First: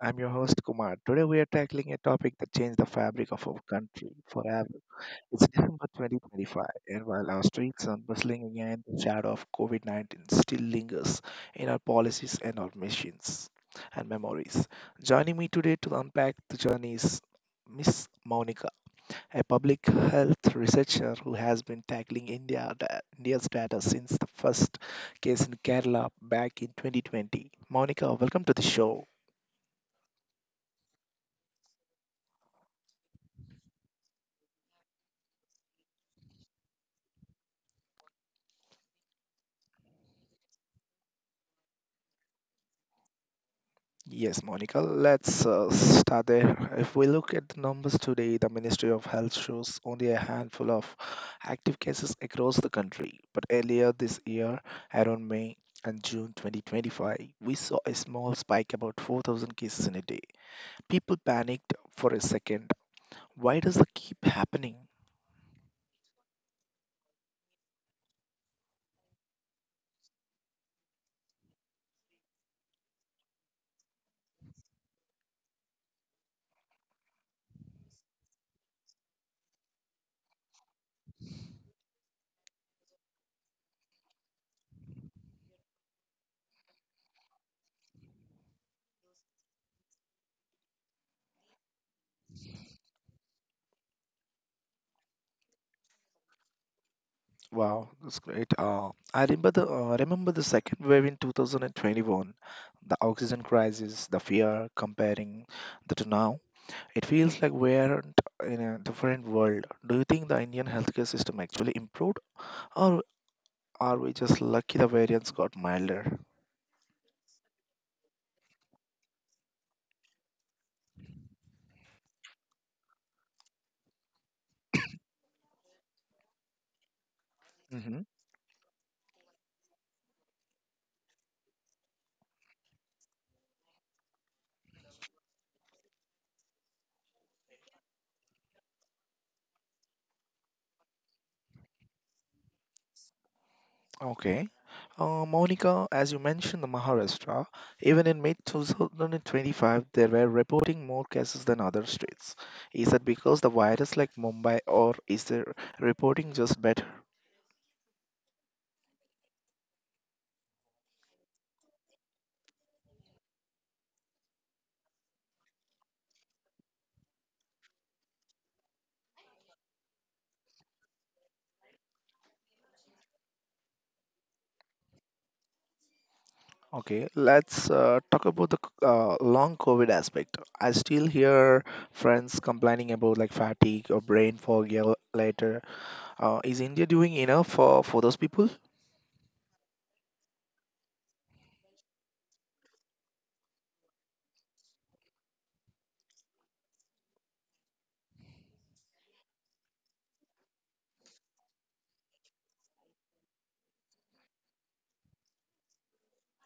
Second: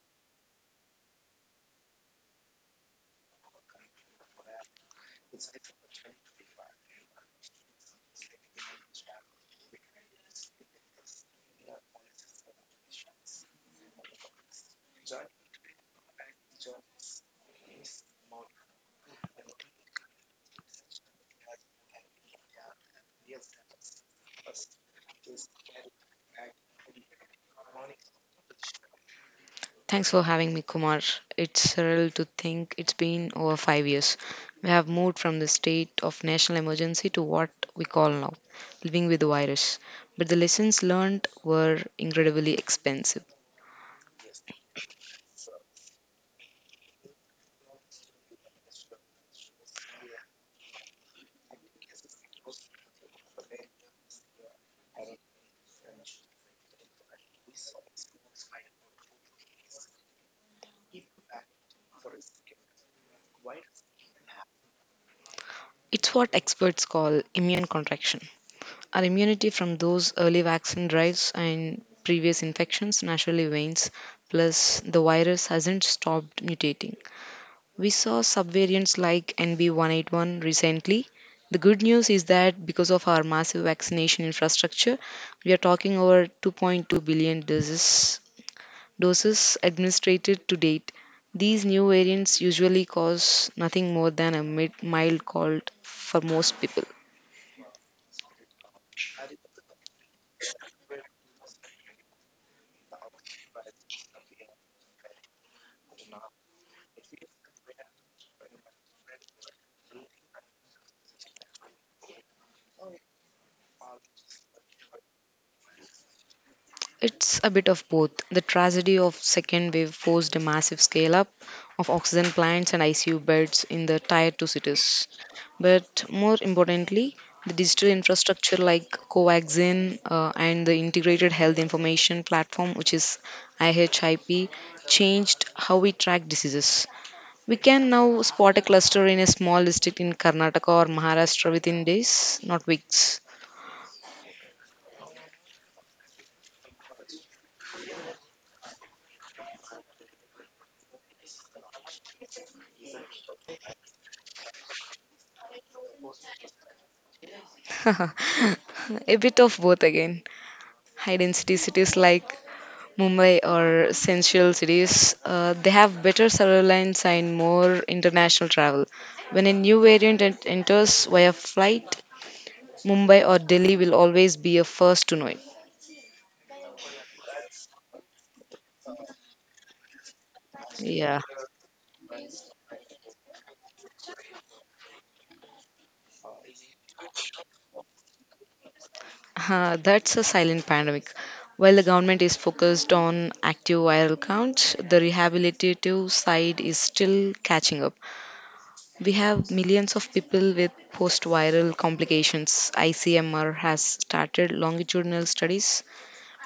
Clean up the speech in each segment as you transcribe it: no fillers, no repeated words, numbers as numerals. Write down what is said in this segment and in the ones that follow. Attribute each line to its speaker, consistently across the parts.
Speaker 1: I'm your host Kumar. Today we are tackling a topic that changed the fabric of our country forever. It's December 2025, and while our streets are bustling again, the shadow of COVID 19 still lingers in our policies and our machines and memories. Joining me today to unpack the journey is Miss Monica, a public health researcher who has been tackling India's data since the first case in Kerala back in 2020. Monica, welcome to the show.
Speaker 2: Thanks for having me, Kumar. It's surreal to think it's been over five years. We have moved from the state of national emergency to what we call now living with the virus. But the lessons learned were incredibly expensive.
Speaker 1: Yes, Monica, let's start there. If we look at the numbers today, the Ministry of Health shows only a handful of active cases across the country. But earlier this year, around May and June 2025, we saw a small spike about 4,000 cases in a day. People panicked for a second. Why does that keep happening?
Speaker 2: It's what experts call immune contraction. Our immunity from those early vaccine drives and previous infections naturally wanes. Plus, the virus hasn't stopped mutating. We saw subvariants like NB181 recently. The good news is that because of our massive vaccination infrastructure, we are talking over 2.2 billion doses, doses administered to date. These new variants usually cause nothing more than a mild cold for most people.
Speaker 1: Wow, that's great. I remember the second wave in 2021, the oxygen crisis, the fear comparing the to now. It feels like we're in a different world. Do you think the Indian healthcare system actually improved, or are we just lucky the variants got milder?
Speaker 2: It's a bit of both. The tragedy of second wave forced a massive scale up of oxygen plants and ICU beds in the tier 2 cities. But more importantly, the digital
Speaker 1: Mm-hmm.
Speaker 2: infrastructure like Covaxin and the integrated health information platform, which is IHIP, changed how we track diseases. We can now spot a cluster in a small district in Karnataka or Maharashtra within days, not weeks.
Speaker 1: Okay. Monica, as you mentioned, the Maharashtra, even in mid-2025, there were reporting more cases than other states. Is that because the virus like Mumbai, or is the reporting just better?
Speaker 2: A bit of both again. High density cities like Mumbai or sensual cities, they have better cellular lines and more international travel. When a new variant enters via flight, Mumbai or Delhi will always be a first to know it.
Speaker 1: Okay, let's talk about the long COVID aspect. I still
Speaker 2: Yeah,
Speaker 1: hear friends complaining about like fatigue or brain fog year later. Is India doing enough for those people?
Speaker 2: that's a silent pandemic. While the government is focused on active viral counts, the rehabilitative side is still catching up. We have millions of people with post viral complications. ICMR has started longitudinal studies,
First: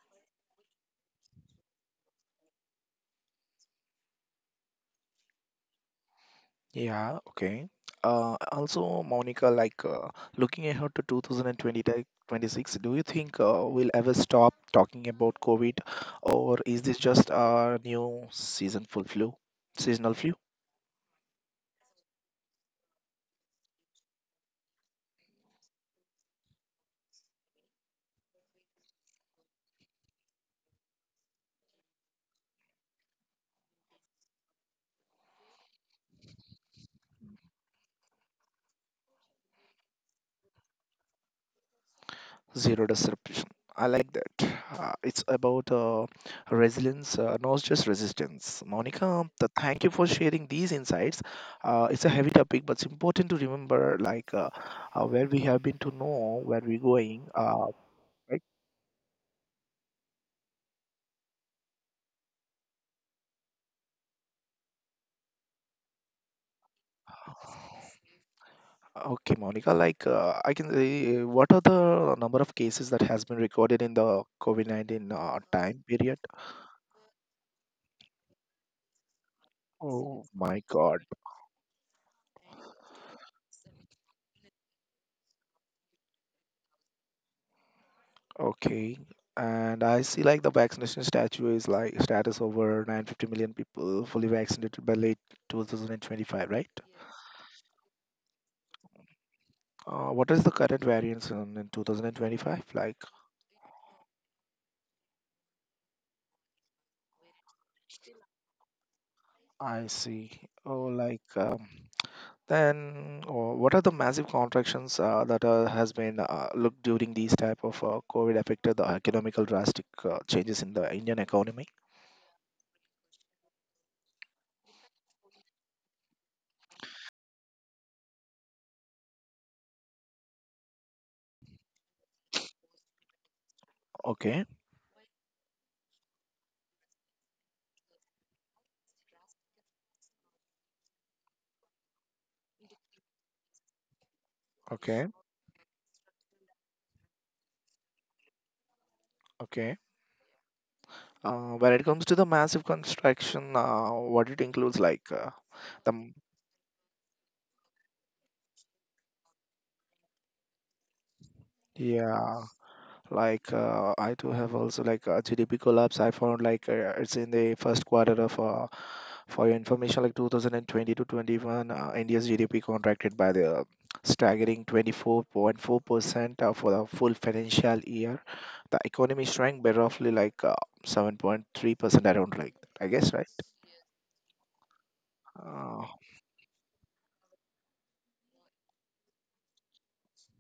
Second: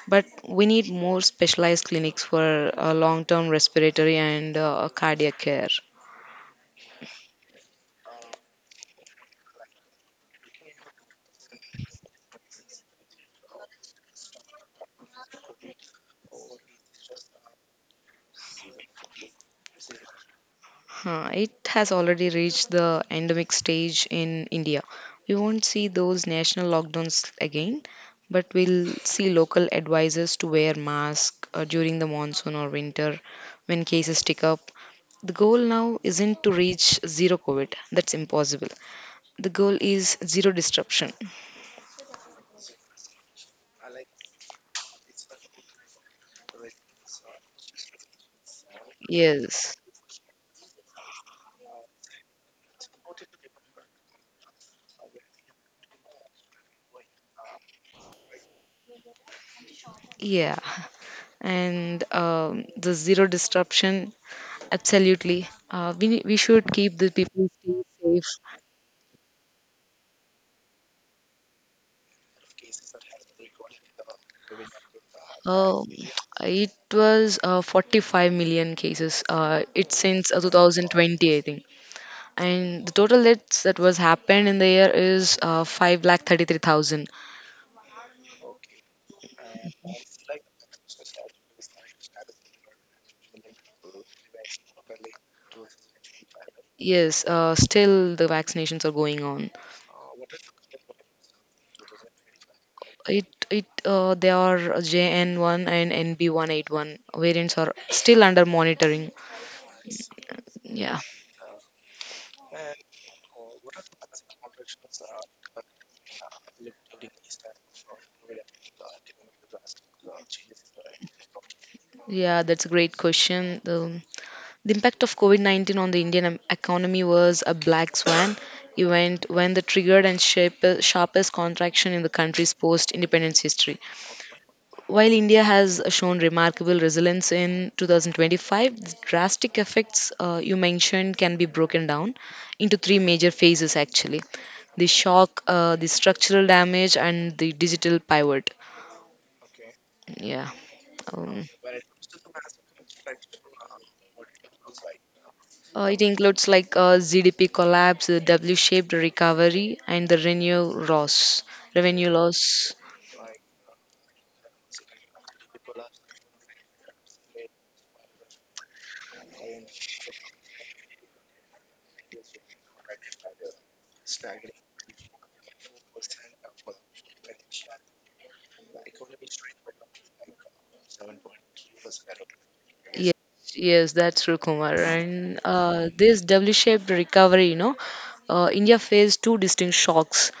Speaker 2: but we need more specialized clinics for long term respiratory and cardiac care.
Speaker 1: Yeah, okay. Also, Monica, looking ahead to 2020-26, do you think we'll ever stop talking about COVID, or is this just a new season full flu, seasonal flu,
Speaker 2: Huh, it has already reached the endemic stage in India. We won't see those national lockdowns again, but we'll see local advisors to wear masks during the monsoon or winter when cases tick up. The goal now isn't to reach zero COVID, that's impossible. The goal is zero disruption.
Speaker 1: zero disruption? I like that. It's about resilience, not just resistance. Monica,
Speaker 2: Yes.
Speaker 1: thank you for sharing these insights. It's a heavy topic, but it's important to remember, where we have been to know where we're going. Right?
Speaker 2: Yeah, and the zero disruption, absolutely. We should keep the people safe.
Speaker 1: Okay, Monica, I can say, what are the number of cases that has been recorded in the COVID-19
Speaker 2: Uh,
Speaker 1: time period?
Speaker 2: it was 45 million cases. It's
Speaker 1: Oh
Speaker 2: since
Speaker 1: my God.
Speaker 2: 2020, I think. And the total deaths that was happened in the year is 5 lakh 33,000.
Speaker 1: Okay. And I see like the vaccination statue is like status over 950 million people fully vaccinated by late 2025, right?
Speaker 2: Yes, still the vaccinations are going on.
Speaker 1: What is the current variance in 2025? Like,
Speaker 2: It they are JN1 and NB181 variants are still under monitoring.
Speaker 1: I see. Oh,
Speaker 2: Yeah,
Speaker 1: like um, Then, oh, what are the massive contractions that has been looked during these type of COVID affected the economical drastic changes in the Indian economy?
Speaker 2: yeah, that's a great question. The impact of COVID 19 on the Indian economy was a black swan event when the triggered and sharpest contraction in the country's post independence history.
Speaker 1: Okay,
Speaker 2: While India has shown remarkable resilience in 2025, the drastic effects you mentioned can be broken down into three major phases actually, the
Speaker 1: okay,
Speaker 2: shock, the structural damage, and the digital pivot.
Speaker 1: okay.
Speaker 2: Yeah. Um,
Speaker 1: When it comes to the massive construction, what it includes, the
Speaker 2: It
Speaker 1: m-
Speaker 2: includes like GDP collapse, the W-shaped recovery, and the revenue loss. Revenue
Speaker 1: yeah,
Speaker 2: loss.
Speaker 1: I do have also GDP collapse. I found it's in the first quarter of for your information, like 2020 to 21, India's GDP contracted by the staggering 24.4% for the full financial year. The economy shrank by roughly 7.3% around like that, I guess,
Speaker 2: Yes,
Speaker 1: right?
Speaker 2: yes, that's true, Kumar. And
Speaker 1: Uh,
Speaker 2: this W-shaped recovery, you know, India faced two distinct shocks:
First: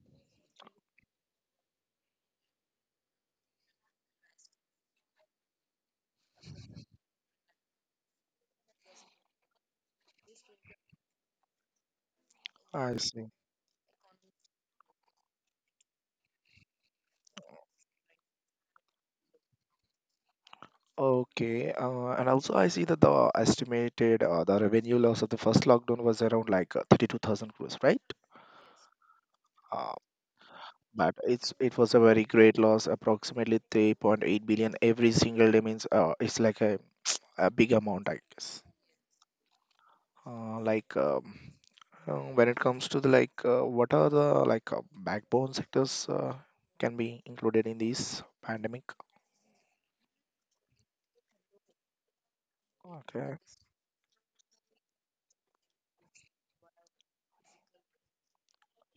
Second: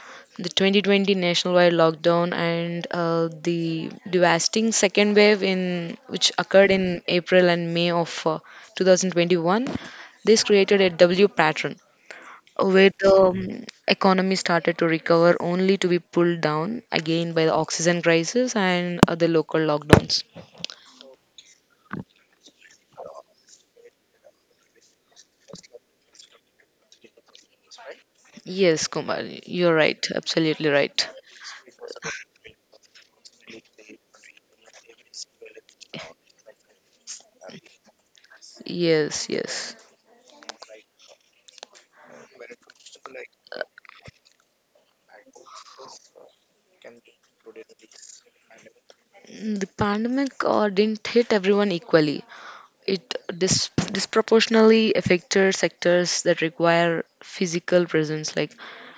Speaker 2: the 2020 nationwide lockdown and the devastating second wave, in which occurred in April and May of 2021. This created a W pattern where
Speaker 1: I
Speaker 2: the
Speaker 1: see.
Speaker 2: economy started to recover only to be pulled down again by the oxygen crisis and other local lockdowns.
Speaker 1: Okay, and also I see that the estimated the revenue loss of the first lockdown was around 32,000 crores, right?
Speaker 2: Yes, Kumar, you're
Speaker 1: Uh,
Speaker 2: right, absolutely right.
Speaker 1: but it was a very great loss, approximately 3.8 billion every single day, means it's like a big amount, I guess.
Speaker 2: Yes, yes.
Speaker 1: uh, like um, when it comes to the what are the like uh, backbone sectors can be included in this pandemic?
Speaker 2: The pandemic didn't hit everyone equally. It
Speaker 1: Okay,
Speaker 2: dis- disproportionately affected sectors that require physical presence, like,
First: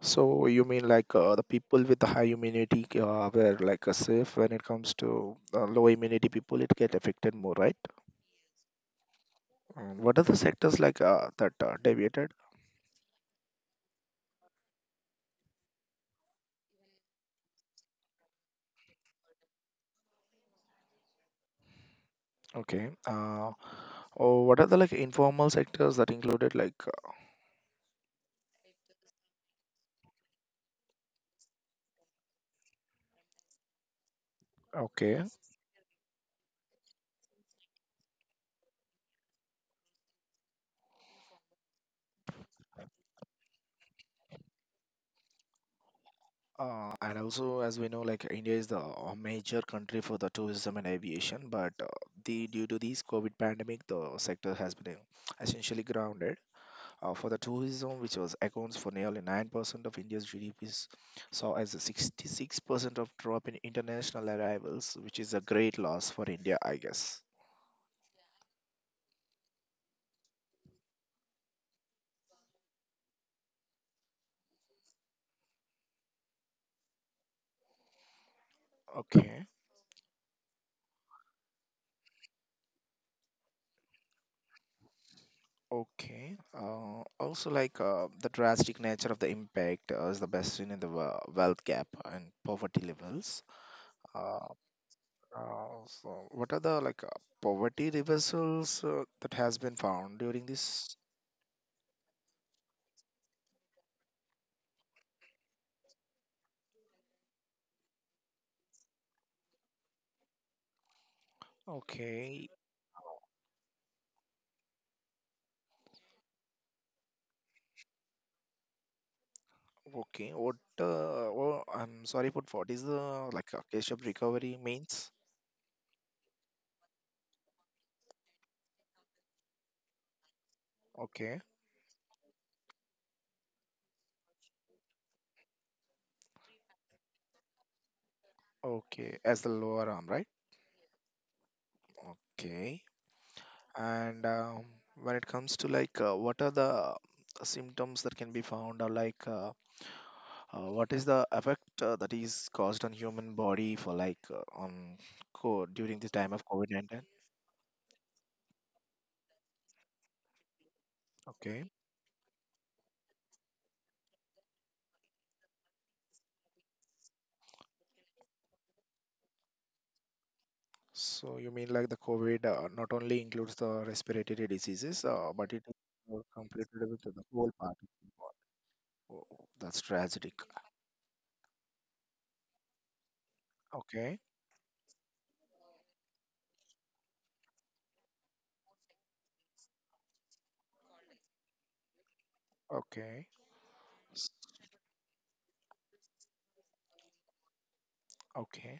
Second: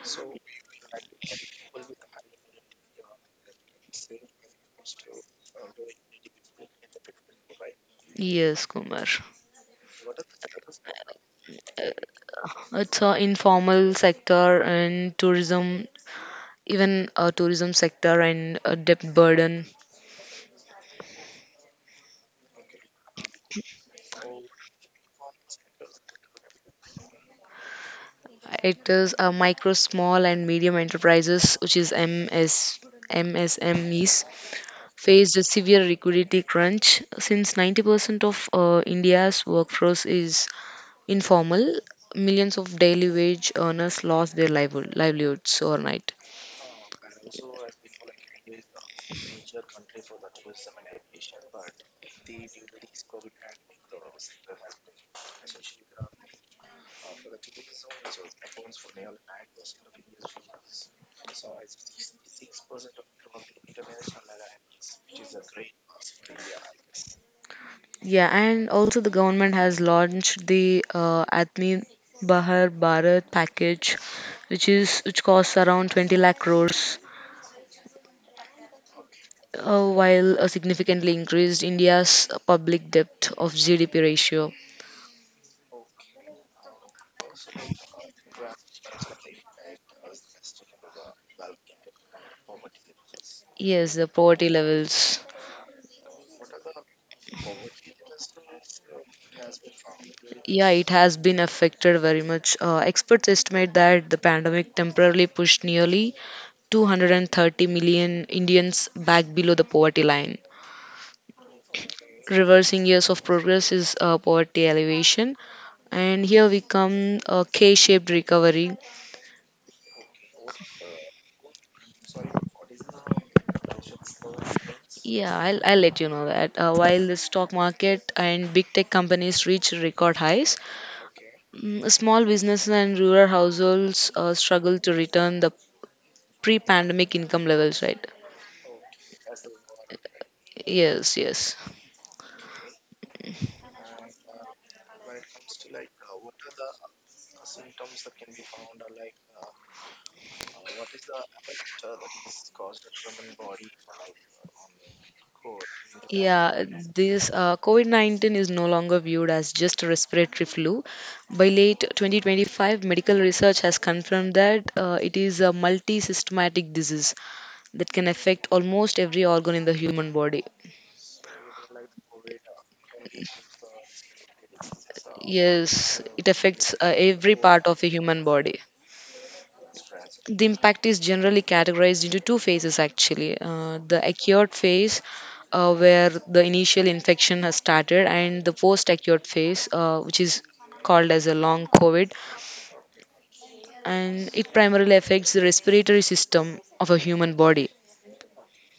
Speaker 1: so you mean like the people with the high immunity were safe, when it comes to low immunity people, it get affected more, right?
Speaker 2: yes, Kumar.
Speaker 1: What are the sectors that deviated?
Speaker 2: It's an informal sector and tourism, even a tourism sector and a debt burden.
Speaker 1: Okay. Uh, Oh, what are the like informal sectors that included?
Speaker 2: It is a micro, small, and medium enterprises, which is MSMEs,
Speaker 1: Okay.
Speaker 2: faced a severe liquidity crunch. Since 90% of India's workforce is informal, millions of daily wage earners lost their livelihoods overnight.
Speaker 1: And also, as we know, like India is the major country for the tourism and aviation, but the due to this COVID pandemic, the sector has been essentially grounded. For the tourism, which was accounts for nearly 9% of India's GDPs, saw as a 66% of drop in international arrivals, which is a great loss for India, I guess.
Speaker 2: Yeah, and also the government has launched the Atmi Bahar Bharat package, which costs around 20 lakh crores
Speaker 1: Okay.
Speaker 2: while significantly increased India's public debt of GDP ratio.
Speaker 1: Okay. Also, the drastic nature of the impact is the best seen in the wealth gap and poverty levels.
Speaker 2: Yes, the
Speaker 1: Uh,
Speaker 2: poverty levels.
Speaker 1: so, what are the poverty reversals that has been found during
Speaker 2: Yeah, it
Speaker 1: this?
Speaker 2: has been affected very much. Experts estimate that the pandemic temporarily pushed nearly 230 million Indians back below the poverty line.
Speaker 1: Okay.
Speaker 2: Reversing years of progress is poverty elevation. And here we come a K-shaped recovery.
Speaker 1: Okay. What? Oh, I'm sorry, but what is the like a case of recovery means?
Speaker 2: Yeah, I'll let you know that. While the stock market and big tech companies reach record highs,
Speaker 1: Okay.
Speaker 2: Small businesses and rural households struggle to return the pre-pandemic income levels, right?
Speaker 1: Okay. As the lower arm, right?
Speaker 2: Yes, yes.
Speaker 1: Okay. And when it comes to what are the symptoms that can be found, or what is the effect that is caused on human body for like on co during the time of
Speaker 2: Yeah,
Speaker 1: COVID-19?
Speaker 2: this COVID-19 is no longer viewed as just a respiratory flu. By
Speaker 1: Okay.
Speaker 2: late 2025, medical research has confirmed that it is a multi-systematic disease that can affect almost every organ in the human body.
Speaker 1: So you mean like the COVID not only includes the respiratory diseases, but it is
Speaker 2: Yes, it affects
Speaker 1: completed with the
Speaker 2: every
Speaker 1: whole
Speaker 2: part
Speaker 1: part
Speaker 2: of
Speaker 1: of
Speaker 2: a
Speaker 1: the
Speaker 2: human
Speaker 1: body.
Speaker 2: body.
Speaker 1: Oh, that's tragic.
Speaker 2: The impact is generally categorized into two phases actually, the
Speaker 1: Okay.
Speaker 2: acute phase where the initial infection has started and the post acute phase which is called as a long covid,
Speaker 1: Okay. s-
Speaker 2: and it primarily affects the respiratory system of a human body.
Speaker 1: Okay.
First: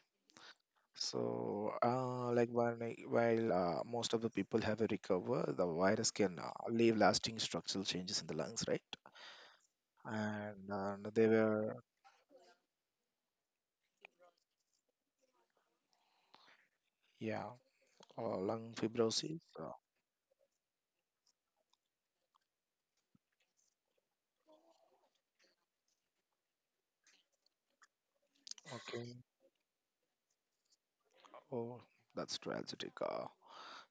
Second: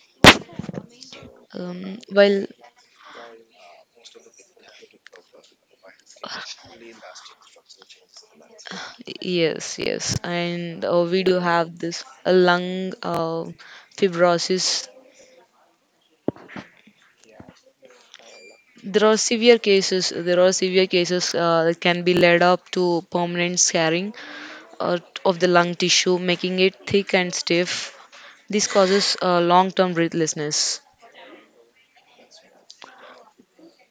Speaker 1: So, uh,
Speaker 2: Well,
Speaker 1: like while, like, while uh, most of the people have a recover, the virus can leave lasting structural changes in the lungs, right?
Speaker 2: yes, yes,
Speaker 1: And
Speaker 2: and we
Speaker 1: they
Speaker 2: do
Speaker 1: were,
Speaker 2: have this lung fibrosis.
Speaker 1: yeah, lung fibrosis.
Speaker 2: There are severe cases that can be led up to permanent scarring uh, of the lung tissue, making it thick and stiff. This
Speaker 1: Okay.
Speaker 2: causes long term breathlessness.
Speaker 1: Oh, that's tragic.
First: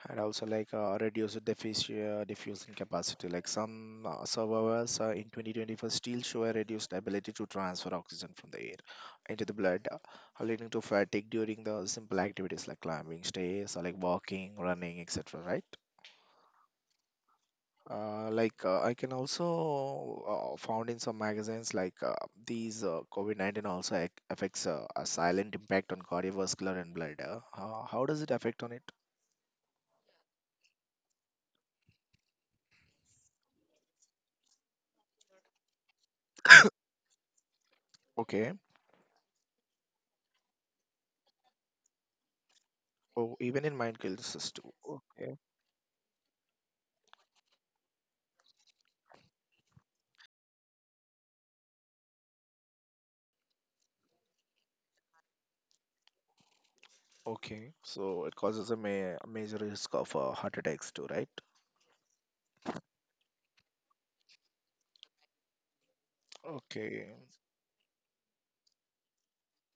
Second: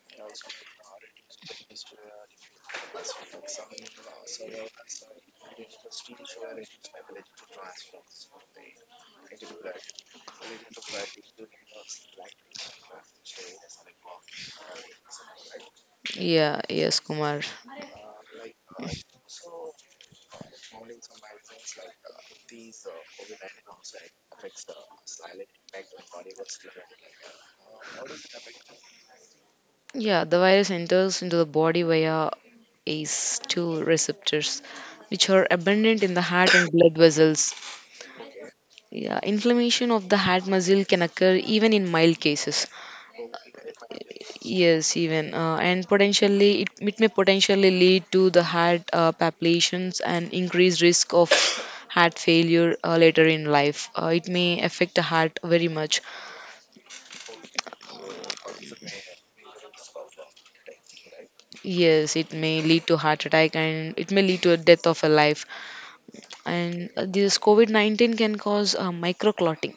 Speaker 1: And also reduced diffusion diffusing capacity. Like some survivors in 2024 still show a reduced ability to transfer oxygen from the air into the blood, leading to fatigue during the simple activities like climbing stairs or like walking, running, etc. Right?
Speaker 2: Yeah, yes, Kumar.
Speaker 1: I can also found in some magazines like these COVID-19 also affects a silent impact on cardiovascular and blood. How does it affect on it?
Speaker 2: Yeah, the virus enters into the body via ACE2 receptors, which are abundant in the heart and blood vessels.
Speaker 1: Okay.
Speaker 2: Yeah, inflammation of the heart muscle can occur even in mild cases.
Speaker 1: Oh, even in mind kills us too.
Speaker 2: Yes, even and potentially it may potentially lead to the heart palpitations and increased risk of heart failure later in life. It may affect the heart very much.
Speaker 1: Okay. So it causes a major risk of heart attacks too, right?
Speaker 2: Yes, it may lead to heart attack and it may lead to a death of a life. And
Speaker 1: Okay.
Speaker 2: this COVID 19 can cause microclotting.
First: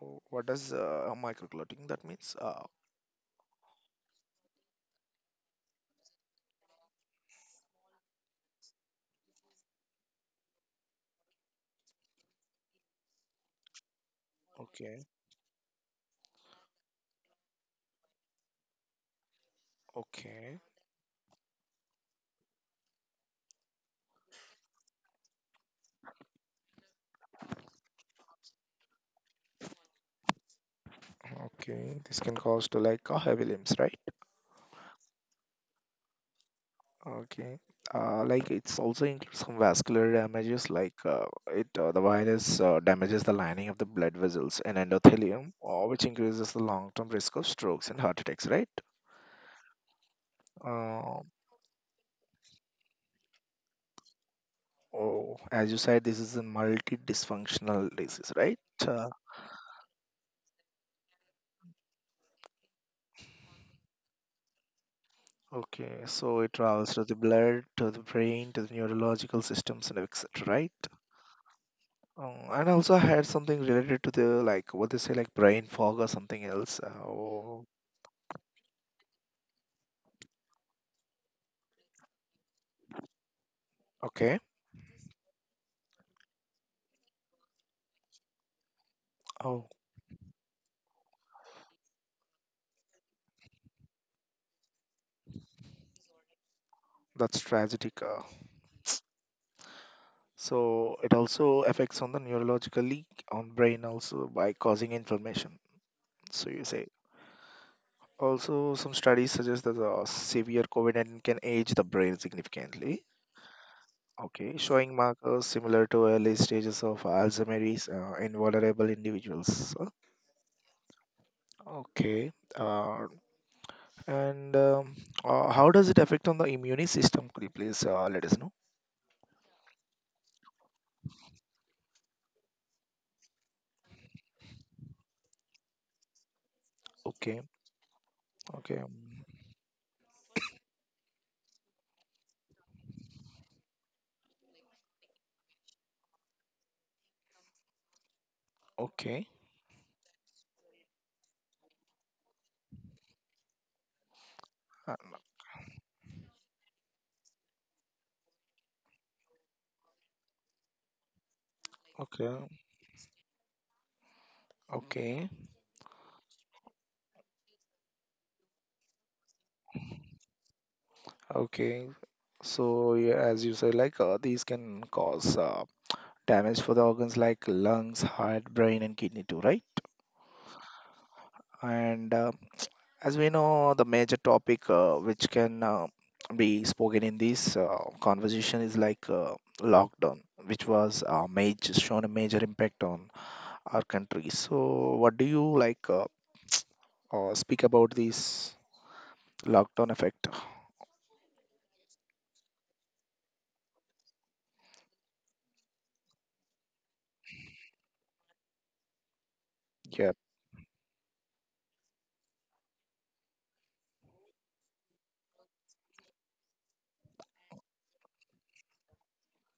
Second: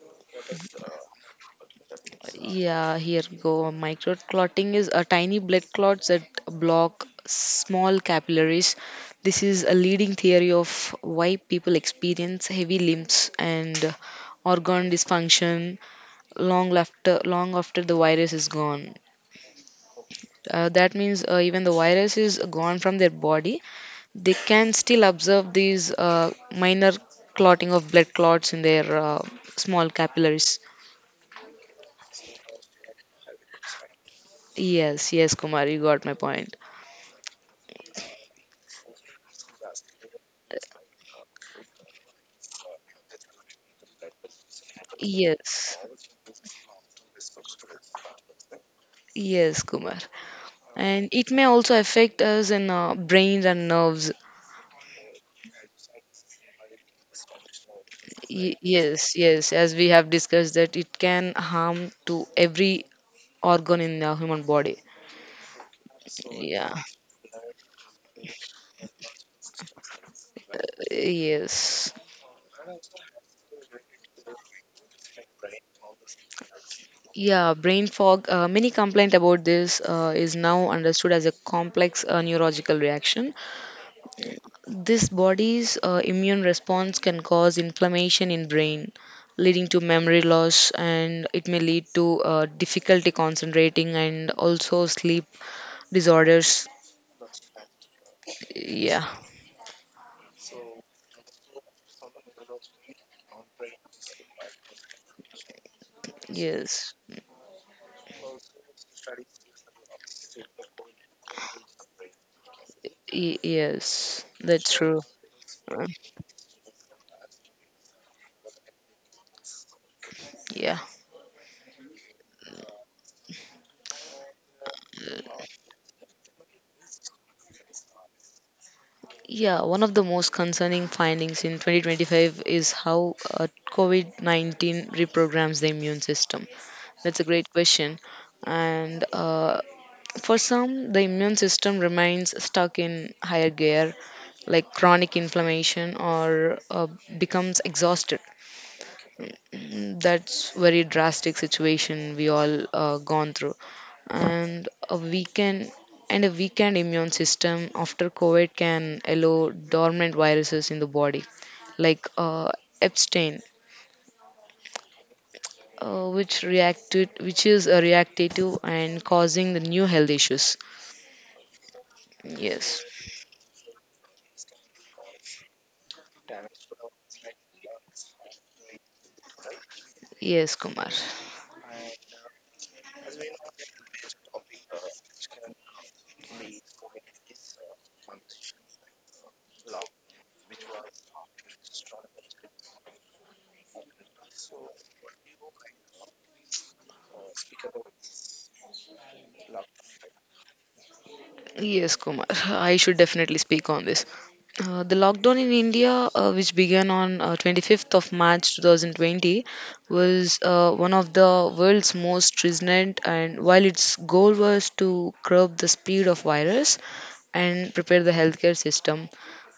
Speaker 1: Oh, what does microclotting that means?
Speaker 2: Yeah, here we go. Microclotting is a tiny blood clots that block small capillaries. This is a leading theory of why people experience heavy limbs and organ
Speaker 1: Okay.
Speaker 2: dysfunction long after the virus is gone.
Speaker 1: Okay.
Speaker 2: That means even the virus is gone from their body, they can still observe these minor clotting of blood clots in their small capillaries.
Speaker 1: Okay. This can cause to heavy limbs, right?
Speaker 2: Yes, yes, Kumar, you got my point.
Speaker 1: Okay. It's also includes some vascular damages, like it the virus damages the lining of the blood vessels and endothelium,
Speaker 2: Yes,
Speaker 1: which increases the long-term risk of strokes and heart attacks, right?
Speaker 2: yes, Kumar. And
Speaker 1: Um,
Speaker 2: it may also affect us in our brains and nerves.
Speaker 1: oh, as you said, this is a multi-dysfunctional disease, right? Uh,
Speaker 2: Yes, as we have discussed that it can harm to every organ in the human body.
Speaker 1: okay, so it
Speaker 2: Yeah,
Speaker 1: travels to the blood, to the brain, to the neurological systems, and etc. Right?
Speaker 2: yes.
Speaker 1: And also I had something related to the like what they say like brain fog or something else.
Speaker 2: Yeah,
Speaker 1: Oh,
Speaker 2: brain fog. Many complaint about this is now understood as a complex neurological reaction.
Speaker 1: okay.
Speaker 2: This body's immune response can cause inflammation in brain, leading
Speaker 1: Oh,
Speaker 2: to memory loss, and it may lead to difficulty concentrating and also sleep disorders.
Speaker 1: that's tragic.
Speaker 2: Yeah.
Speaker 1: So it also affects on the neurologically on brain also by causing inflammation. So you say.
Speaker 2: Yes.
Speaker 1: Also, some studies suggest that the severe COVID-19 can age the brain significantly. Okay,
Speaker 2: That's
Speaker 1: showing
Speaker 2: true.
Speaker 1: markers
Speaker 2: Uh,
Speaker 1: similar to early stages of Alzheimer's in vulnerable individuals.
Speaker 2: yeah.
Speaker 1: Okay, and how does it affect on the immune system? Could you please let us know?
Speaker 2: Yeah, one of the most concerning findings in 2025 is how COVID 19 reprograms the immune system. That's a
Speaker 1: Okay,
Speaker 2: great question.
Speaker 1: okay,
Speaker 2: And
Speaker 1: mm,
Speaker 2: for some, the immune system remains stuck in higher gear, like chronic inflammation, or becomes exhausted.
Speaker 1: okay,
Speaker 2: That's very drastic situation we all gone through. And a
Speaker 1: uh,
Speaker 2: weekend and a weakened immune system after COVID can allow dormant viruses in the body, like
Speaker 1: okay,
Speaker 2: Epstein,
Speaker 1: okay,
Speaker 2: which is a reactive and causing the new health issues.
Speaker 1: okay.
Speaker 2: Yes,
Speaker 1: So yeah, as you said, these can cause damage for the organs like lungs, heart, brain, and kidney too, right?
Speaker 2: yes, Kumar.
Speaker 1: And as we know, the major topic which can be spoken in this conversation is lockdown, which was shown a major impact on our country. So, what do you speak about this lockdown effect?
Speaker 2: Yes, Kumar, I should definitely speak on this. The lockdown in India, which began on 25th of March 2020,
Speaker 1: Yeah.
Speaker 2: was one of the world's most resonant. And while its goal was to curb the speed of virus and prepare the healthcare system,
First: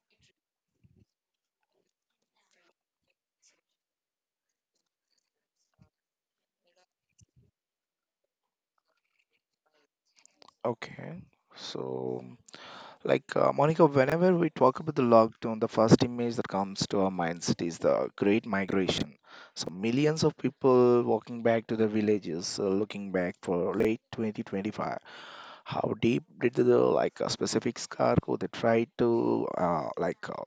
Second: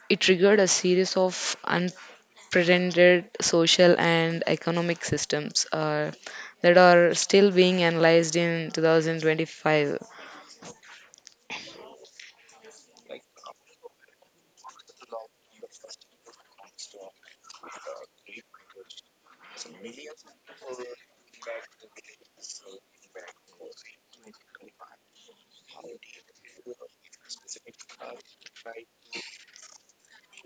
Speaker 2: it triggered a series of unprecedented social and economic systems that are still being analyzed in 2025.
Speaker 1: Okay. So. Like, Monica, whenever we talk about the lockdown, the first image that comes to our minds is the Great Migration. So, millions of people walking back to their villages, looking back for late 2025. How deep did the like a specific scar go? They tried to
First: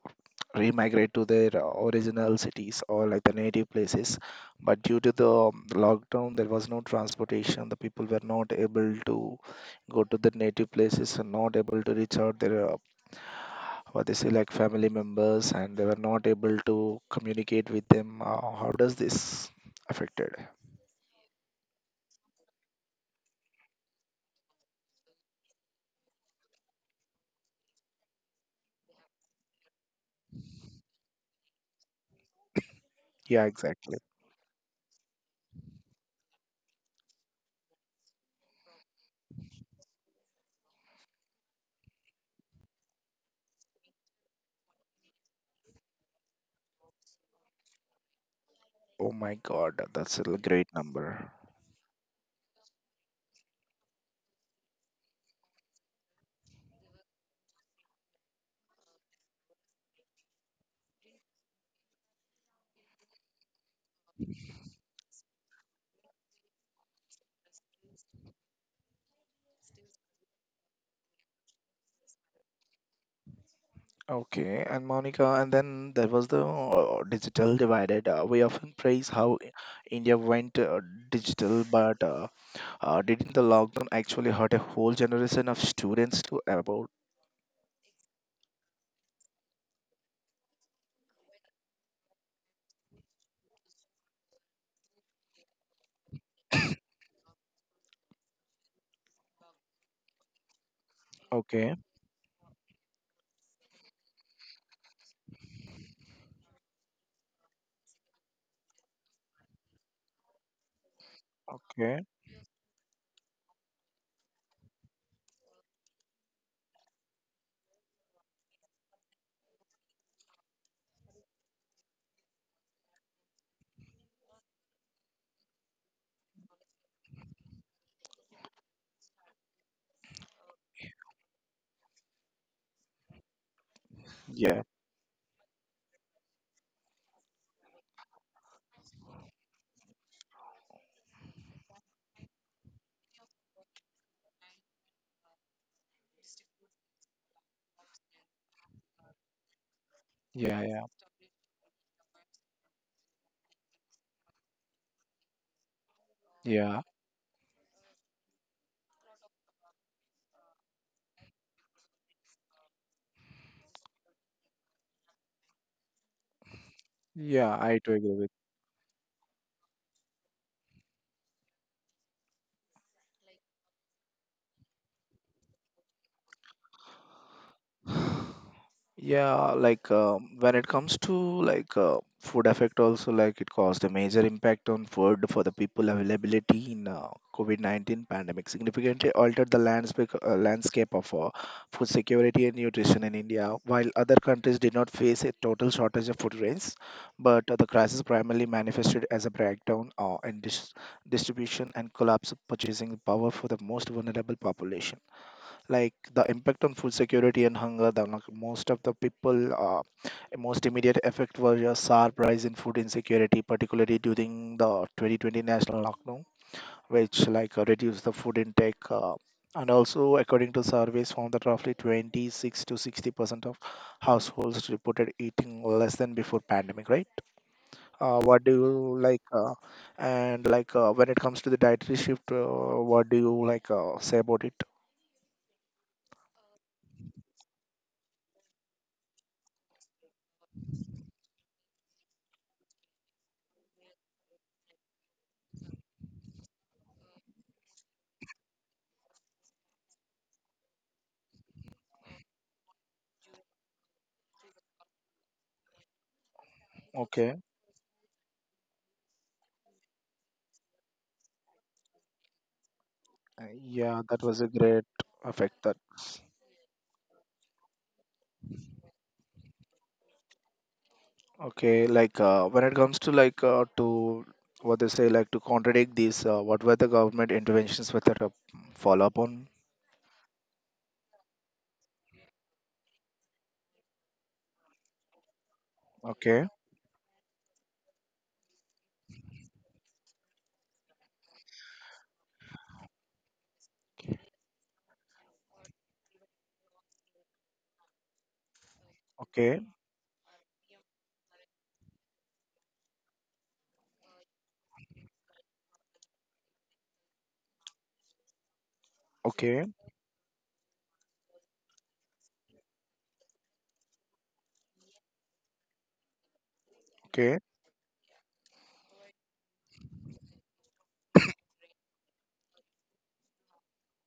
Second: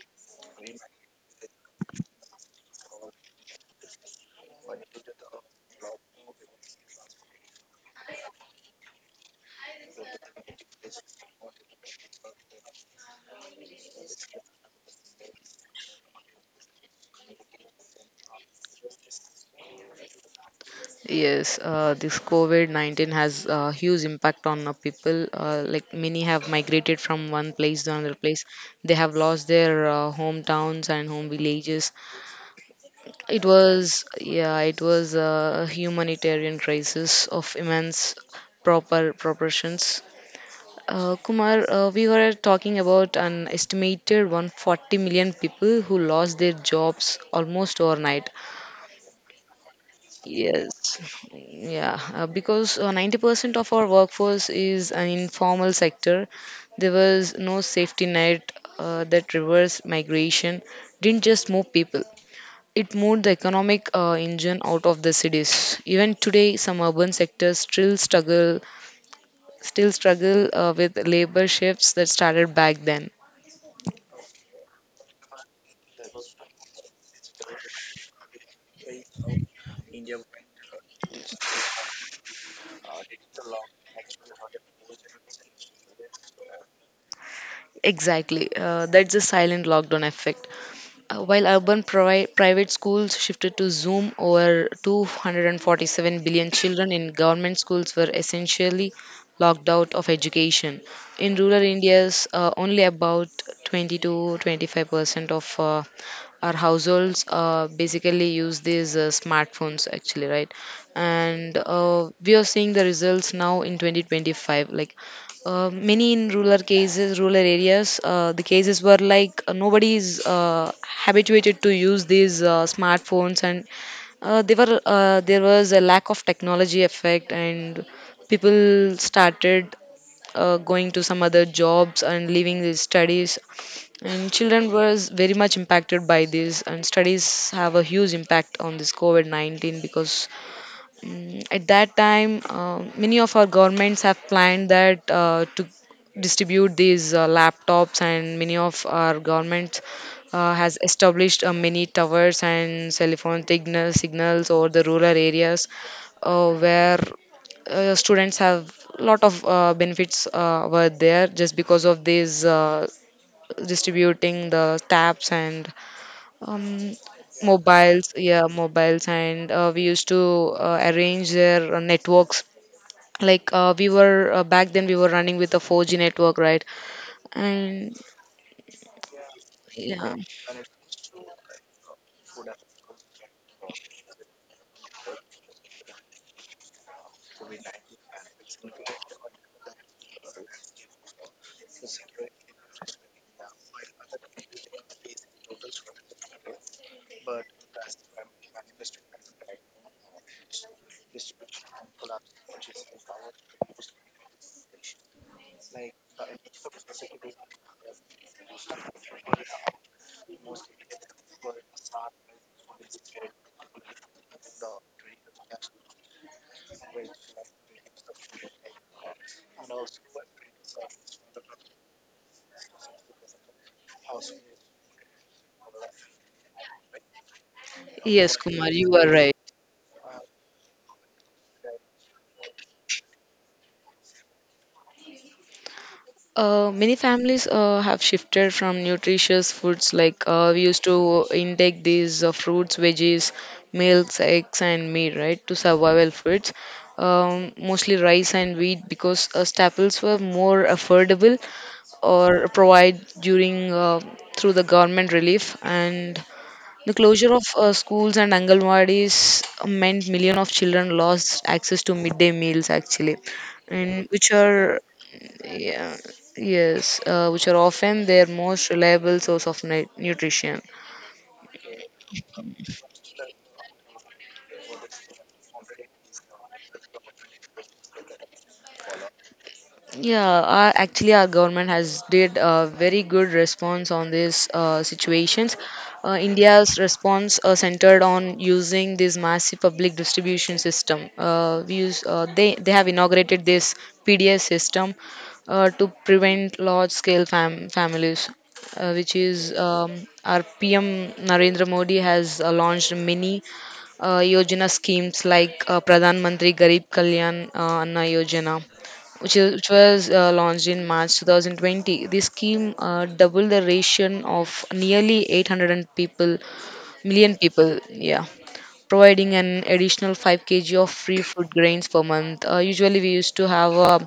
Speaker 1: remigrate to their original cities or like the native places, but due to the lockdown, there was no transportation. The people were not able to go to the native places and not able to reach out their what they say like family members, and they were not able to communicate with them. How does this affected?
Speaker 2: Yes, this COVID-19 has a huge impact on people. Like many have migrated from one place to another place. They have lost their hometowns and home villages. It
Speaker 1: Yeah, exactly.
Speaker 2: was, yeah, it was a humanitarian crisis of immense proper proportions. Kumar, we were talking about an estimated 140 million people who lost their jobs almost overnight.
Speaker 1: Oh my god, that's a
Speaker 2: Yes,
Speaker 1: great number.
Speaker 2: yeah, because 90% of our workforce is an informal sector. There was no safety net. That reverse migration didn't just move people, it moved the economic engine out of the cities. Even today, some urban sectors still struggle with labor shifts that started back then.
Speaker 1: Okay. And Monica, and then there was the digital divided. We often praise how India went digital, but didn't the lockdown actually hurt a whole generation of students to about?
Speaker 2: Exactly, that's a silent lockdown effect. While urban private schools shifted to Zoom, over 247 billion children in government schools were essentially locked out of education. In rural
Speaker 1: Okay.
Speaker 2: India's, only about 20 to 25% of our households basically use these smartphones, actually, right. And
Speaker 1: Okay.
Speaker 2: we are seeing the results now in 2025. Like many in rural cases, rural areas, the cases were like nobody is habituated to use these smartphones, and they were there was a lack of technology effect, and people started going to some other jobs and leaving these studies, and
Speaker 1: Yeah,
Speaker 2: children was very much impacted by this, and studies have a huge impact on this COVID 19 because at that time, many of our governments have planned that to distribute these laptops, and many of our governments
Speaker 1: yeah.
Speaker 2: has
Speaker 1: Yeah,
Speaker 2: established many towers and telephone phone signals over the rural areas
Speaker 1: yeah.
Speaker 2: where students have lot of benefits were there just because of these distributing the tabs and um,
Speaker 1: Yeah, I do
Speaker 2: mobiles,
Speaker 1: agree
Speaker 2: yeah, mobiles, and we used to arrange their networks. Like, we were back then, we were running with a 4G network, right? And
Speaker 1: with. Yeah, like
Speaker 2: yeah,
Speaker 1: when it comes to like food effect also, like it caused a major impact on food for the people availability in COVID-19 pandemic significantly altered the landscape of food security and nutrition in India. While other countries did not face a total shortage of food grains, but the crisis primarily manifested as a breakdown in distribution and collapse of purchasing power for the most vulnerable population, like the impact on food security and hunger. The like, most of the people, most immediate effect was a sharp rise in food insecurity, particularly during the 2020 national lockdown, which like reduced the food intake, and also according to surveys found that roughly 26 to 60% of households reported eating less than before pandemic, right?
Speaker 2: yes,
Speaker 1: What do
Speaker 2: Kumar, you
Speaker 1: you
Speaker 2: are
Speaker 1: like
Speaker 2: right.
Speaker 1: and like when it comes to the dietary shift, what do you like say about it?
Speaker 2: Many families have shifted from nutritious foods, like we used to intake these fruits, veggies, milks, eggs, and meat, right, to survival foods. Mostly rice and wheat, because staples were more affordable or provide during through the government relief and the closure
Speaker 1: Okay.
Speaker 2: of schools and angalwadis meant million of children lost access to midday meals actually,
Speaker 1: Yeah,
Speaker 2: and
Speaker 1: that
Speaker 2: which
Speaker 1: was a
Speaker 2: are
Speaker 1: great effect that.
Speaker 2: yeah, yes, which are often their most reliable source of nutrition.
Speaker 1: Okay, like when it comes to like to what they say, like to contradict these, what were the government interventions with that follow up on?
Speaker 2: Yeah, actually, our government has did a very good response on these situations.
Speaker 1: Okay.
Speaker 2: India's response centered on using this massive public distribution system. We use, they have inaugurated this PDS system to prevent large-scale families, which is
Speaker 1: Okay.
Speaker 2: our PM Narendra Modi has launched many Yojana schemes like Pradhan Mantri Garib Kalyan Anna Yojana,
Speaker 1: Okay.
Speaker 2: which was launched in March 2020. This scheme doubled the ration of nearly 800 million
Speaker 1: Okay.
Speaker 2: people. Yeah, providing an additional 5 kg of free food grains per month. Usually, we used to have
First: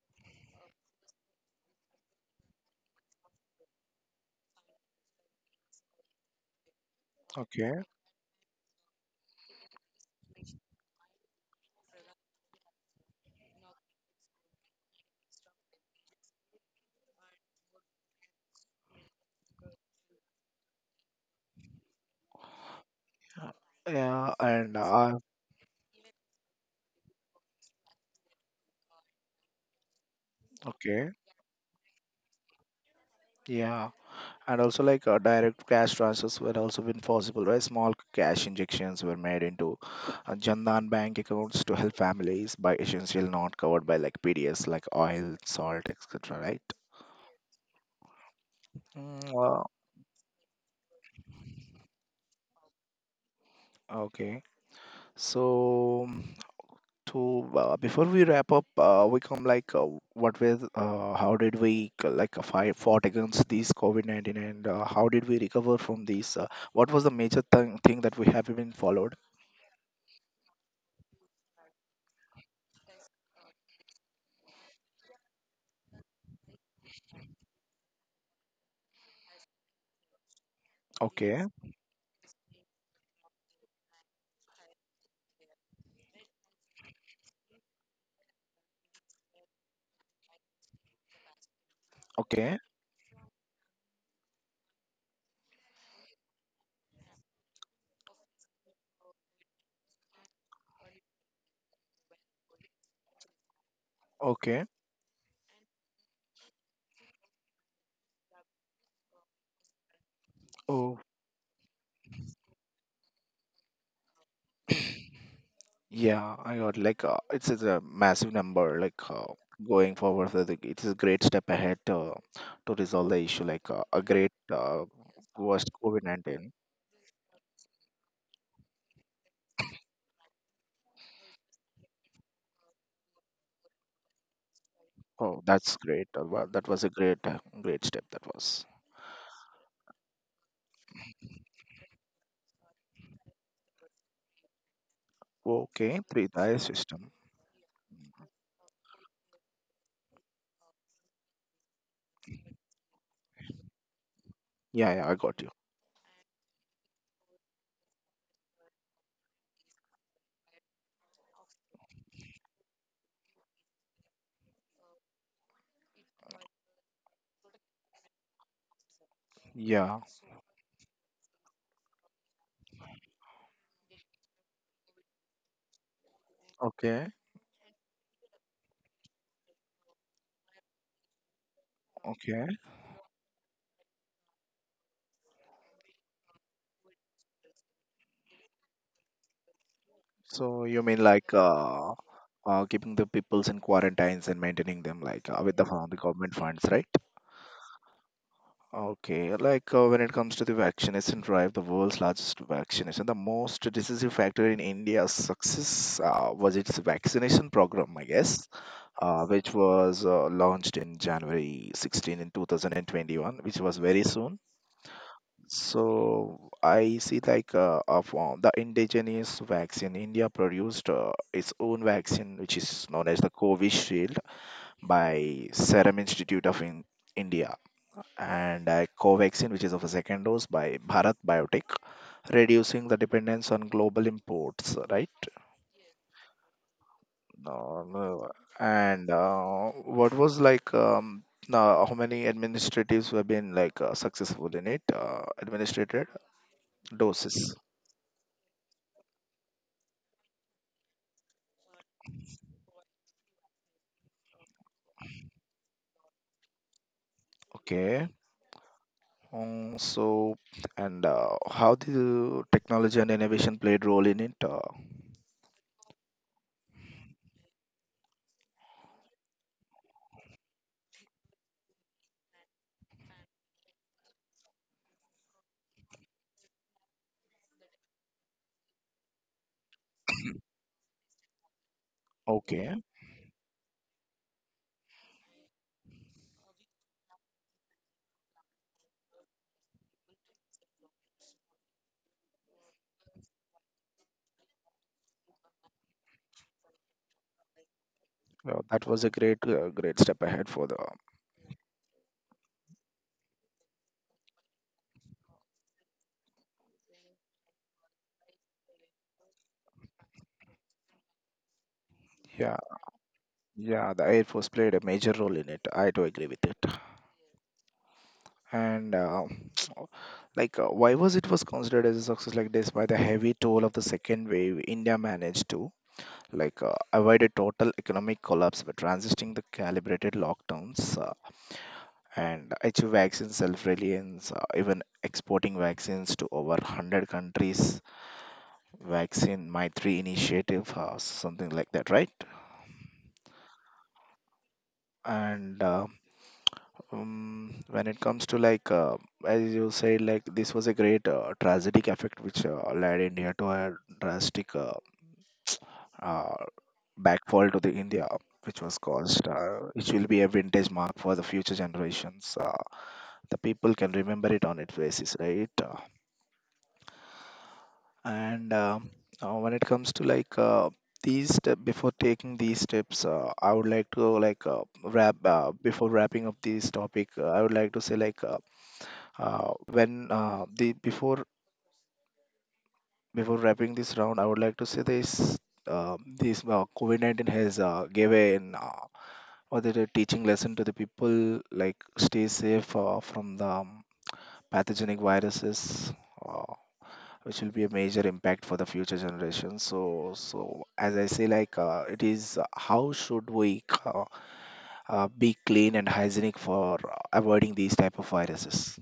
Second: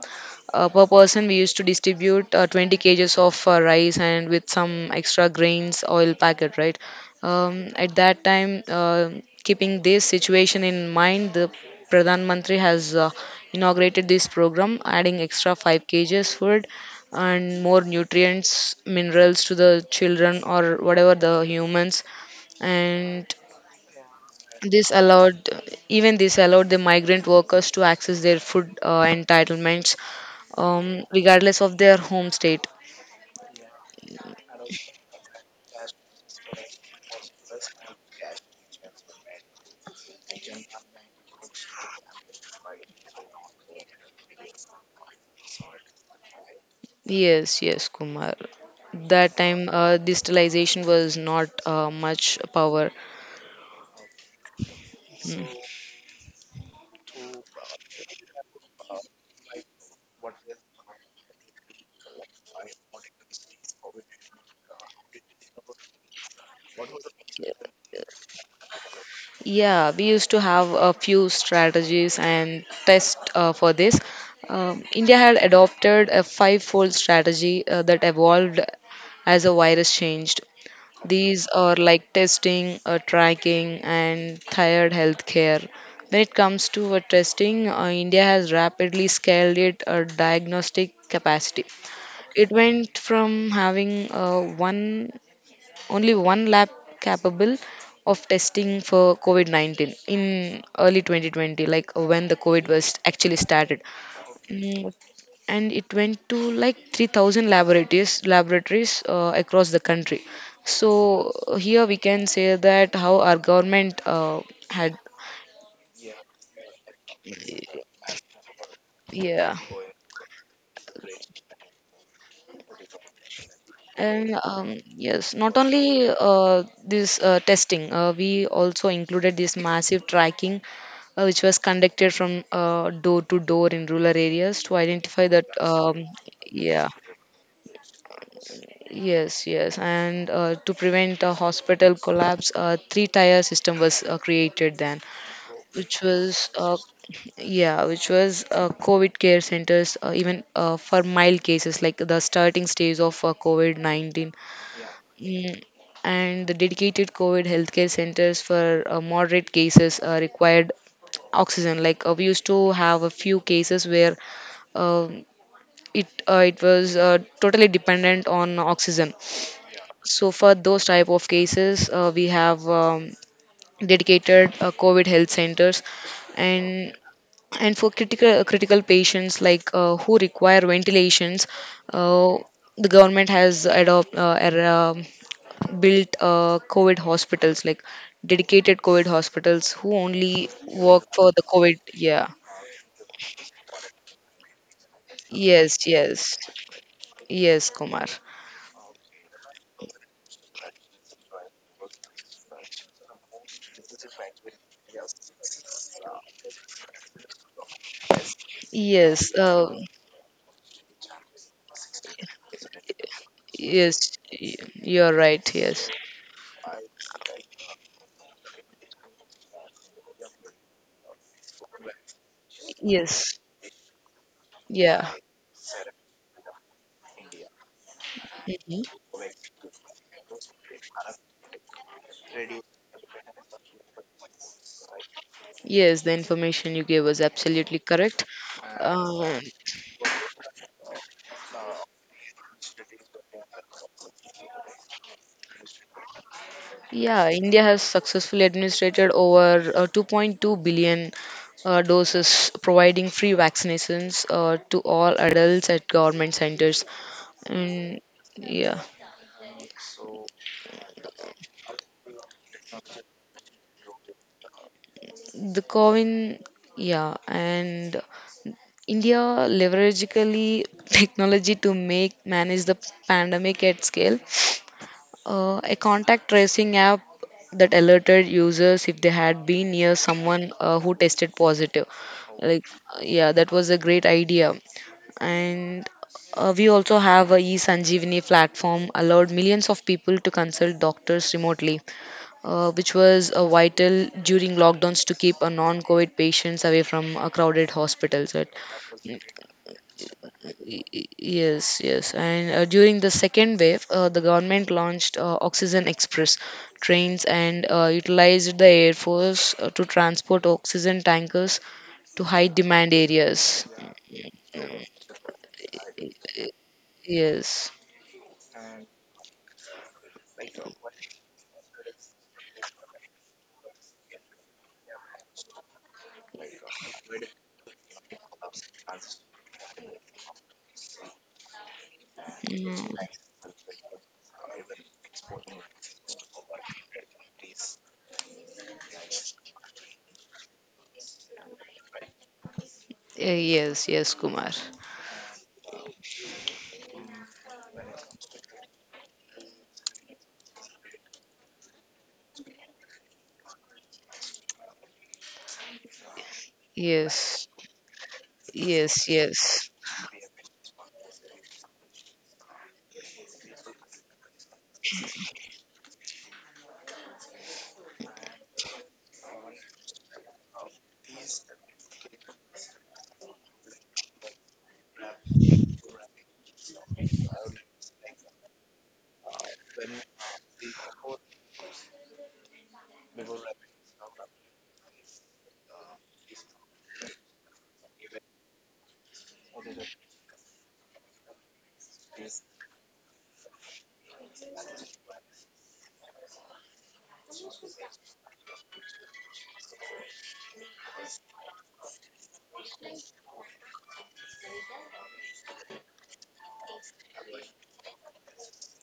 Speaker 2: per person, we used to distribute 20 kgs of rice and with some extra grains, oil packet, right?
Speaker 1: Okay.
Speaker 2: At that time, keeping this situation in mind, the Pradhan Mantri has inaugurated this program, adding extra 5 kgs food and more nutrients, minerals to the children or whatever the humans. and
Speaker 1: uh, yeah, and
Speaker 2: this allowed, Even this allowed the migrant workers to access their food entitlements,
Speaker 1: okay.
Speaker 2: regardless of their home state.
Speaker 1: Yeah, and also like direct cash transfers were also been possible, right? Small cash injections were made into Jandan bank accounts to help families by essential not covered by like PDS, like oil, salt, etc, right?
Speaker 2: Yes, yes, Kumar.
Speaker 1: Mm,
Speaker 2: That
Speaker 1: wow.
Speaker 2: time, digitalization was not much power.
Speaker 1: Okay.
Speaker 2: Mm.
Speaker 1: So, mm, to before we wrap up, we come like what was how did we like fight fought against these COVID-19, and how did we recover from these? What was the major thing that we have been followed?
Speaker 2: Yeah, we used to have a few strategies and tests for this. India had adopted a five-fold strategy that evolved as a virus changed.
Speaker 1: Okay.
Speaker 2: These are like testing, tracking, and thyroid health care. When it comes to testing, India has rapidly scaled its diagnostic capacity. It
Speaker 1: Okay.
Speaker 2: went from having one only one lab capable of testing for COVID 19 in early 2020, like when the COVID was actually started.
Speaker 1: Okay.
Speaker 2: Mm, and it went to like 3,000 laboratories across the country. So
Speaker 1: Oh,
Speaker 2: here we can say that how our government had,
Speaker 1: yeah. I got like it's a massive number. Like
Speaker 2: yeah.
Speaker 1: going forward, I think it is a great step ahead to resolve the issue. Like a great
Speaker 2: And yes, not
Speaker 1: worst
Speaker 2: only
Speaker 1: COVID-19.
Speaker 2: this testing, we also included this massive tracking, which was conducted from door to door in rural areas to identify
Speaker 1: Oh,
Speaker 2: that,
Speaker 1: that's great. Wow, that was
Speaker 2: yeah.
Speaker 1: a great step. That was
Speaker 2: Yes, yes, and to prevent a hospital collapse, a three-tier system was created then, which
Speaker 1: okay. Three
Speaker 2: was,
Speaker 1: tier
Speaker 2: uh,
Speaker 1: system.
Speaker 2: yeah, which was COVID care centers, even for mild cases like the starting stage of COVID-19,
Speaker 1: Yeah, yeah, I got you.
Speaker 2: mm, and the dedicated COVID healthcare centers for moderate cases required oxygen. Like we used to have a few cases where, um, it was totally dependent on oxygen.
Speaker 1: Yeah.
Speaker 2: So for those type of cases, we have dedicated COVID health centers, and
Speaker 1: Okay.
Speaker 2: and for critical patients like who require ventilations, uh,
Speaker 1: Okay.
Speaker 2: the government has adopt built COVID hospitals, like dedicated COVID hospitals who only
Speaker 1: So you mean
Speaker 2: work for
Speaker 1: like
Speaker 2: the COVID. Yeah.
Speaker 1: keeping the peoples in quarantines and maintaining them like with the
Speaker 2: Yes.
Speaker 1: fund, the government
Speaker 2: Yes.
Speaker 1: funds, right?
Speaker 2: Yes, Kumar.
Speaker 1: Okay. Like when it comes to the vaccination drive, the world's largest vaccination, the most decisive factor in India's success was its vaccination program, I guess.
Speaker 2: Yes.
Speaker 1: Which was launched in January 16 in 2021, which was very
Speaker 2: Yes.
Speaker 1: soon.
Speaker 2: You're right. Yes.
Speaker 1: So I see like of the indigenous vaccine, India produced its own vaccine, which is known as the
Speaker 2: Yes.
Speaker 1: Covishield
Speaker 2: Yeah.
Speaker 1: by Serum Institute of India, and
Speaker 2: Mhm.
Speaker 1: a Covaxin, which is of a second dose by Bharat Biotech, reducing the dependence on global imports, right?
Speaker 2: Yes, the information you gave was absolutely
Speaker 1: No,
Speaker 2: correct.
Speaker 1: no. And
Speaker 2: Um,
Speaker 1: what was like, how many administratives have been like successful in it? Administrated
Speaker 2: yeah,
Speaker 1: doses.
Speaker 2: India has successfully administered over 2.2 billion doses, providing free vaccinations to all adults at government centers. And
Speaker 1: Okay.
Speaker 2: yeah,
Speaker 1: So, and how the technology and innovation played role in it?
Speaker 2: the COVID, yeah, and India leveragically technology to make manage the pandemic at scale. A contact tracing app that alerted users if they had been near someone who tested positive. Like,
Speaker 1: Okay.
Speaker 2: yeah, that was a great idea. And we also have a eSanjeevani platform allowed millions of people to consult doctors remotely, which was vital during lockdowns to keep non-COVID patients away from crowded hospitals, right?
Speaker 1: Well, that was a great step ahead for the.
Speaker 2: Yes, yes. And during the second wave, the government launched Oxygen Express trains and utilized the Air Force to transport oxygen tankers to high
Speaker 1: Yeah,
Speaker 2: demand areas.
Speaker 1: yeah. The Air Force played a major role in it. I do agree with it.
Speaker 2: Yes.
Speaker 1: And like why was it was considered as a success like this? By the heavy toll of the second wave, India managed to like avoid a total economic collapse by transisting the calibrated lockdowns, and achieve
Speaker 2: Mm.
Speaker 1: vaccine self-reliance, even exporting vaccines to over 100 countries. Vaccine my three initiative something like that, right?
Speaker 2: Yes, yes, Kumar.
Speaker 1: And when it comes to like as you said, like this was a great tragic effect which led India to a drastic uh,
Speaker 2: Yes,
Speaker 1: backfall to the India, which was
Speaker 2: yes,
Speaker 1: caused,
Speaker 2: yes.
Speaker 1: which will be a vintage mark for the future generations. The people can remember it on its basis, right? And when it comes to like these step before taking these steps, I would like to like wrap before wrapping up this topic. I would like to say like. When the before wrapping this round, I would like to say this. This COVID-19 has gave an or the teaching lesson to the people, like stay safe from the pathogenic viruses. Uh, which will be a major impact for the future generation. So, as I say like it is how should we be clean and hygienic for avoiding these type of viruses.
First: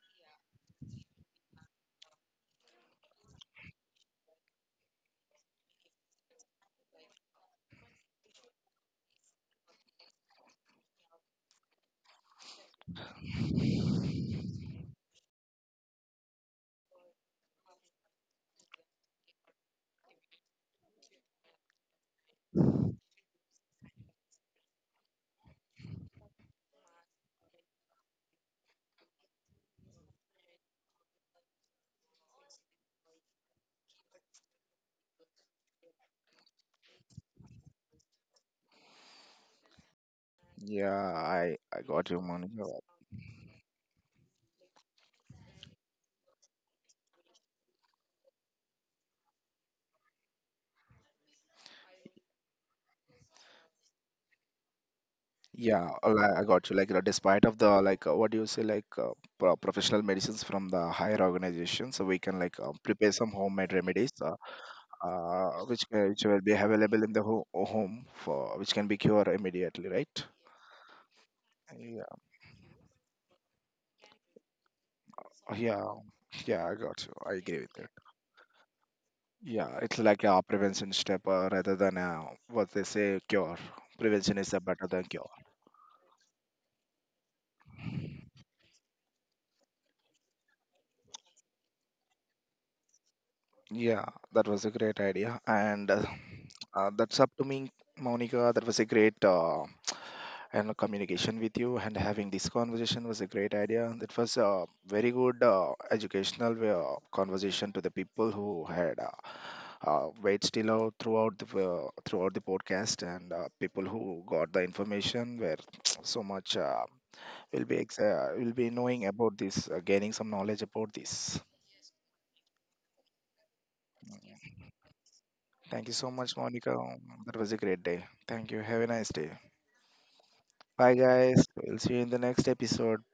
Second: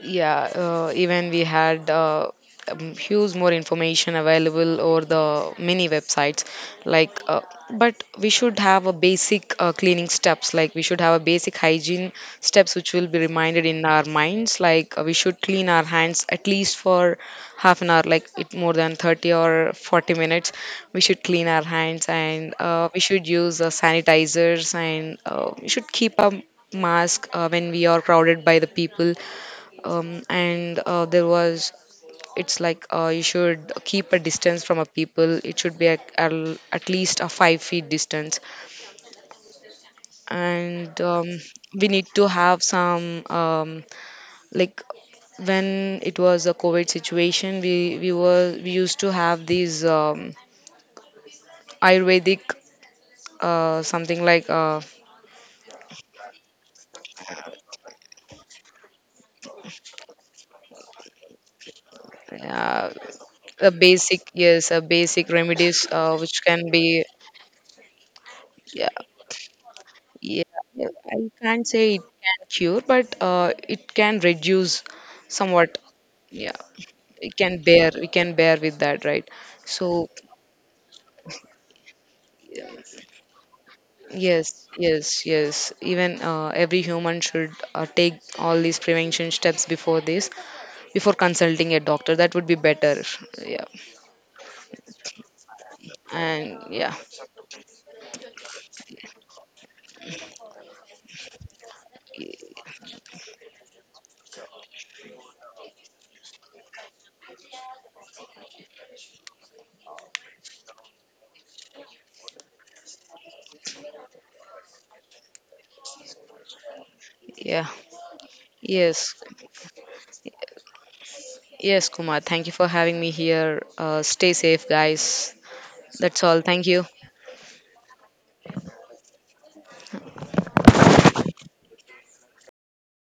Speaker 2: Yeah, even we had, huge more information available over the many websites. Like, uh, but we should have a basic cleaning steps. Like, we should have a basic hygiene steps which will be reminded in our minds. Like, we should clean our hands at least for half an hour. Like, it more than 30 or 40 minutes. We should clean our hands and we should use sanitizers and we should keep a mask when we are crowded by the people, and there was it's like you should keep a distance from a people. It should be at, at least a 5 feet distance, and
Speaker 1: Yeah, I
Speaker 2: we need
Speaker 1: got you,
Speaker 2: to have
Speaker 1: Monica.
Speaker 2: some, like when it was a covid situation, we used to have these, ayurvedic, something like
Speaker 1: Yeah, I got you. Like, you know, despite of the like, what do you say, like professional medicines from the higher organizations, so we can like
Speaker 2: uh,
Speaker 1: prepare some
Speaker 2: a
Speaker 1: homemade remedies,
Speaker 2: basic, a basic remedies,
Speaker 1: which which will
Speaker 2: which
Speaker 1: be
Speaker 2: can
Speaker 1: available
Speaker 2: be,
Speaker 1: in the ho home, for which can
Speaker 2: yeah.
Speaker 1: be cured immediately, right?
Speaker 2: Yeah, yeah, I can't say it
Speaker 1: Yeah,
Speaker 2: can cure, but it can reduce somewhat.
Speaker 1: yeah,
Speaker 2: Yeah,
Speaker 1: yeah. I got you. I agree with that.
Speaker 2: we can bear with that, right?
Speaker 1: Yeah, it's
Speaker 2: So,
Speaker 1: like a prevention step rather than what they say cure. Prevention is
Speaker 2: yes,
Speaker 1: better than
Speaker 2: yes,
Speaker 1: cure.
Speaker 2: yes. Even every human should take all these prevention steps before this, before consulting a doctor. That would be better. Yeah,
Speaker 1: Yeah, that was a great idea. And
Speaker 2: and yeah,
Speaker 1: that's up to me, Monica. That was a great and communication with you. And having this conversation was a great idea. It was a very good educational conversation to the people who had wait still out throughout the podcast, and people who got the information were so much. Will
Speaker 2: yeah.
Speaker 1: be will be knowing
Speaker 2: Yes,
Speaker 1: about this, gaining some knowledge about this.
Speaker 2: yes, Kumar. Thank you for having me here. Stay safe, guys.
Speaker 1: Thank you so
Speaker 2: That's
Speaker 1: much,
Speaker 2: all. Thank
Speaker 1: Monica.
Speaker 2: you.
Speaker 1: That was a great day. Thank you. Have a nice day. Bye, guys. We'll see you in the next episode.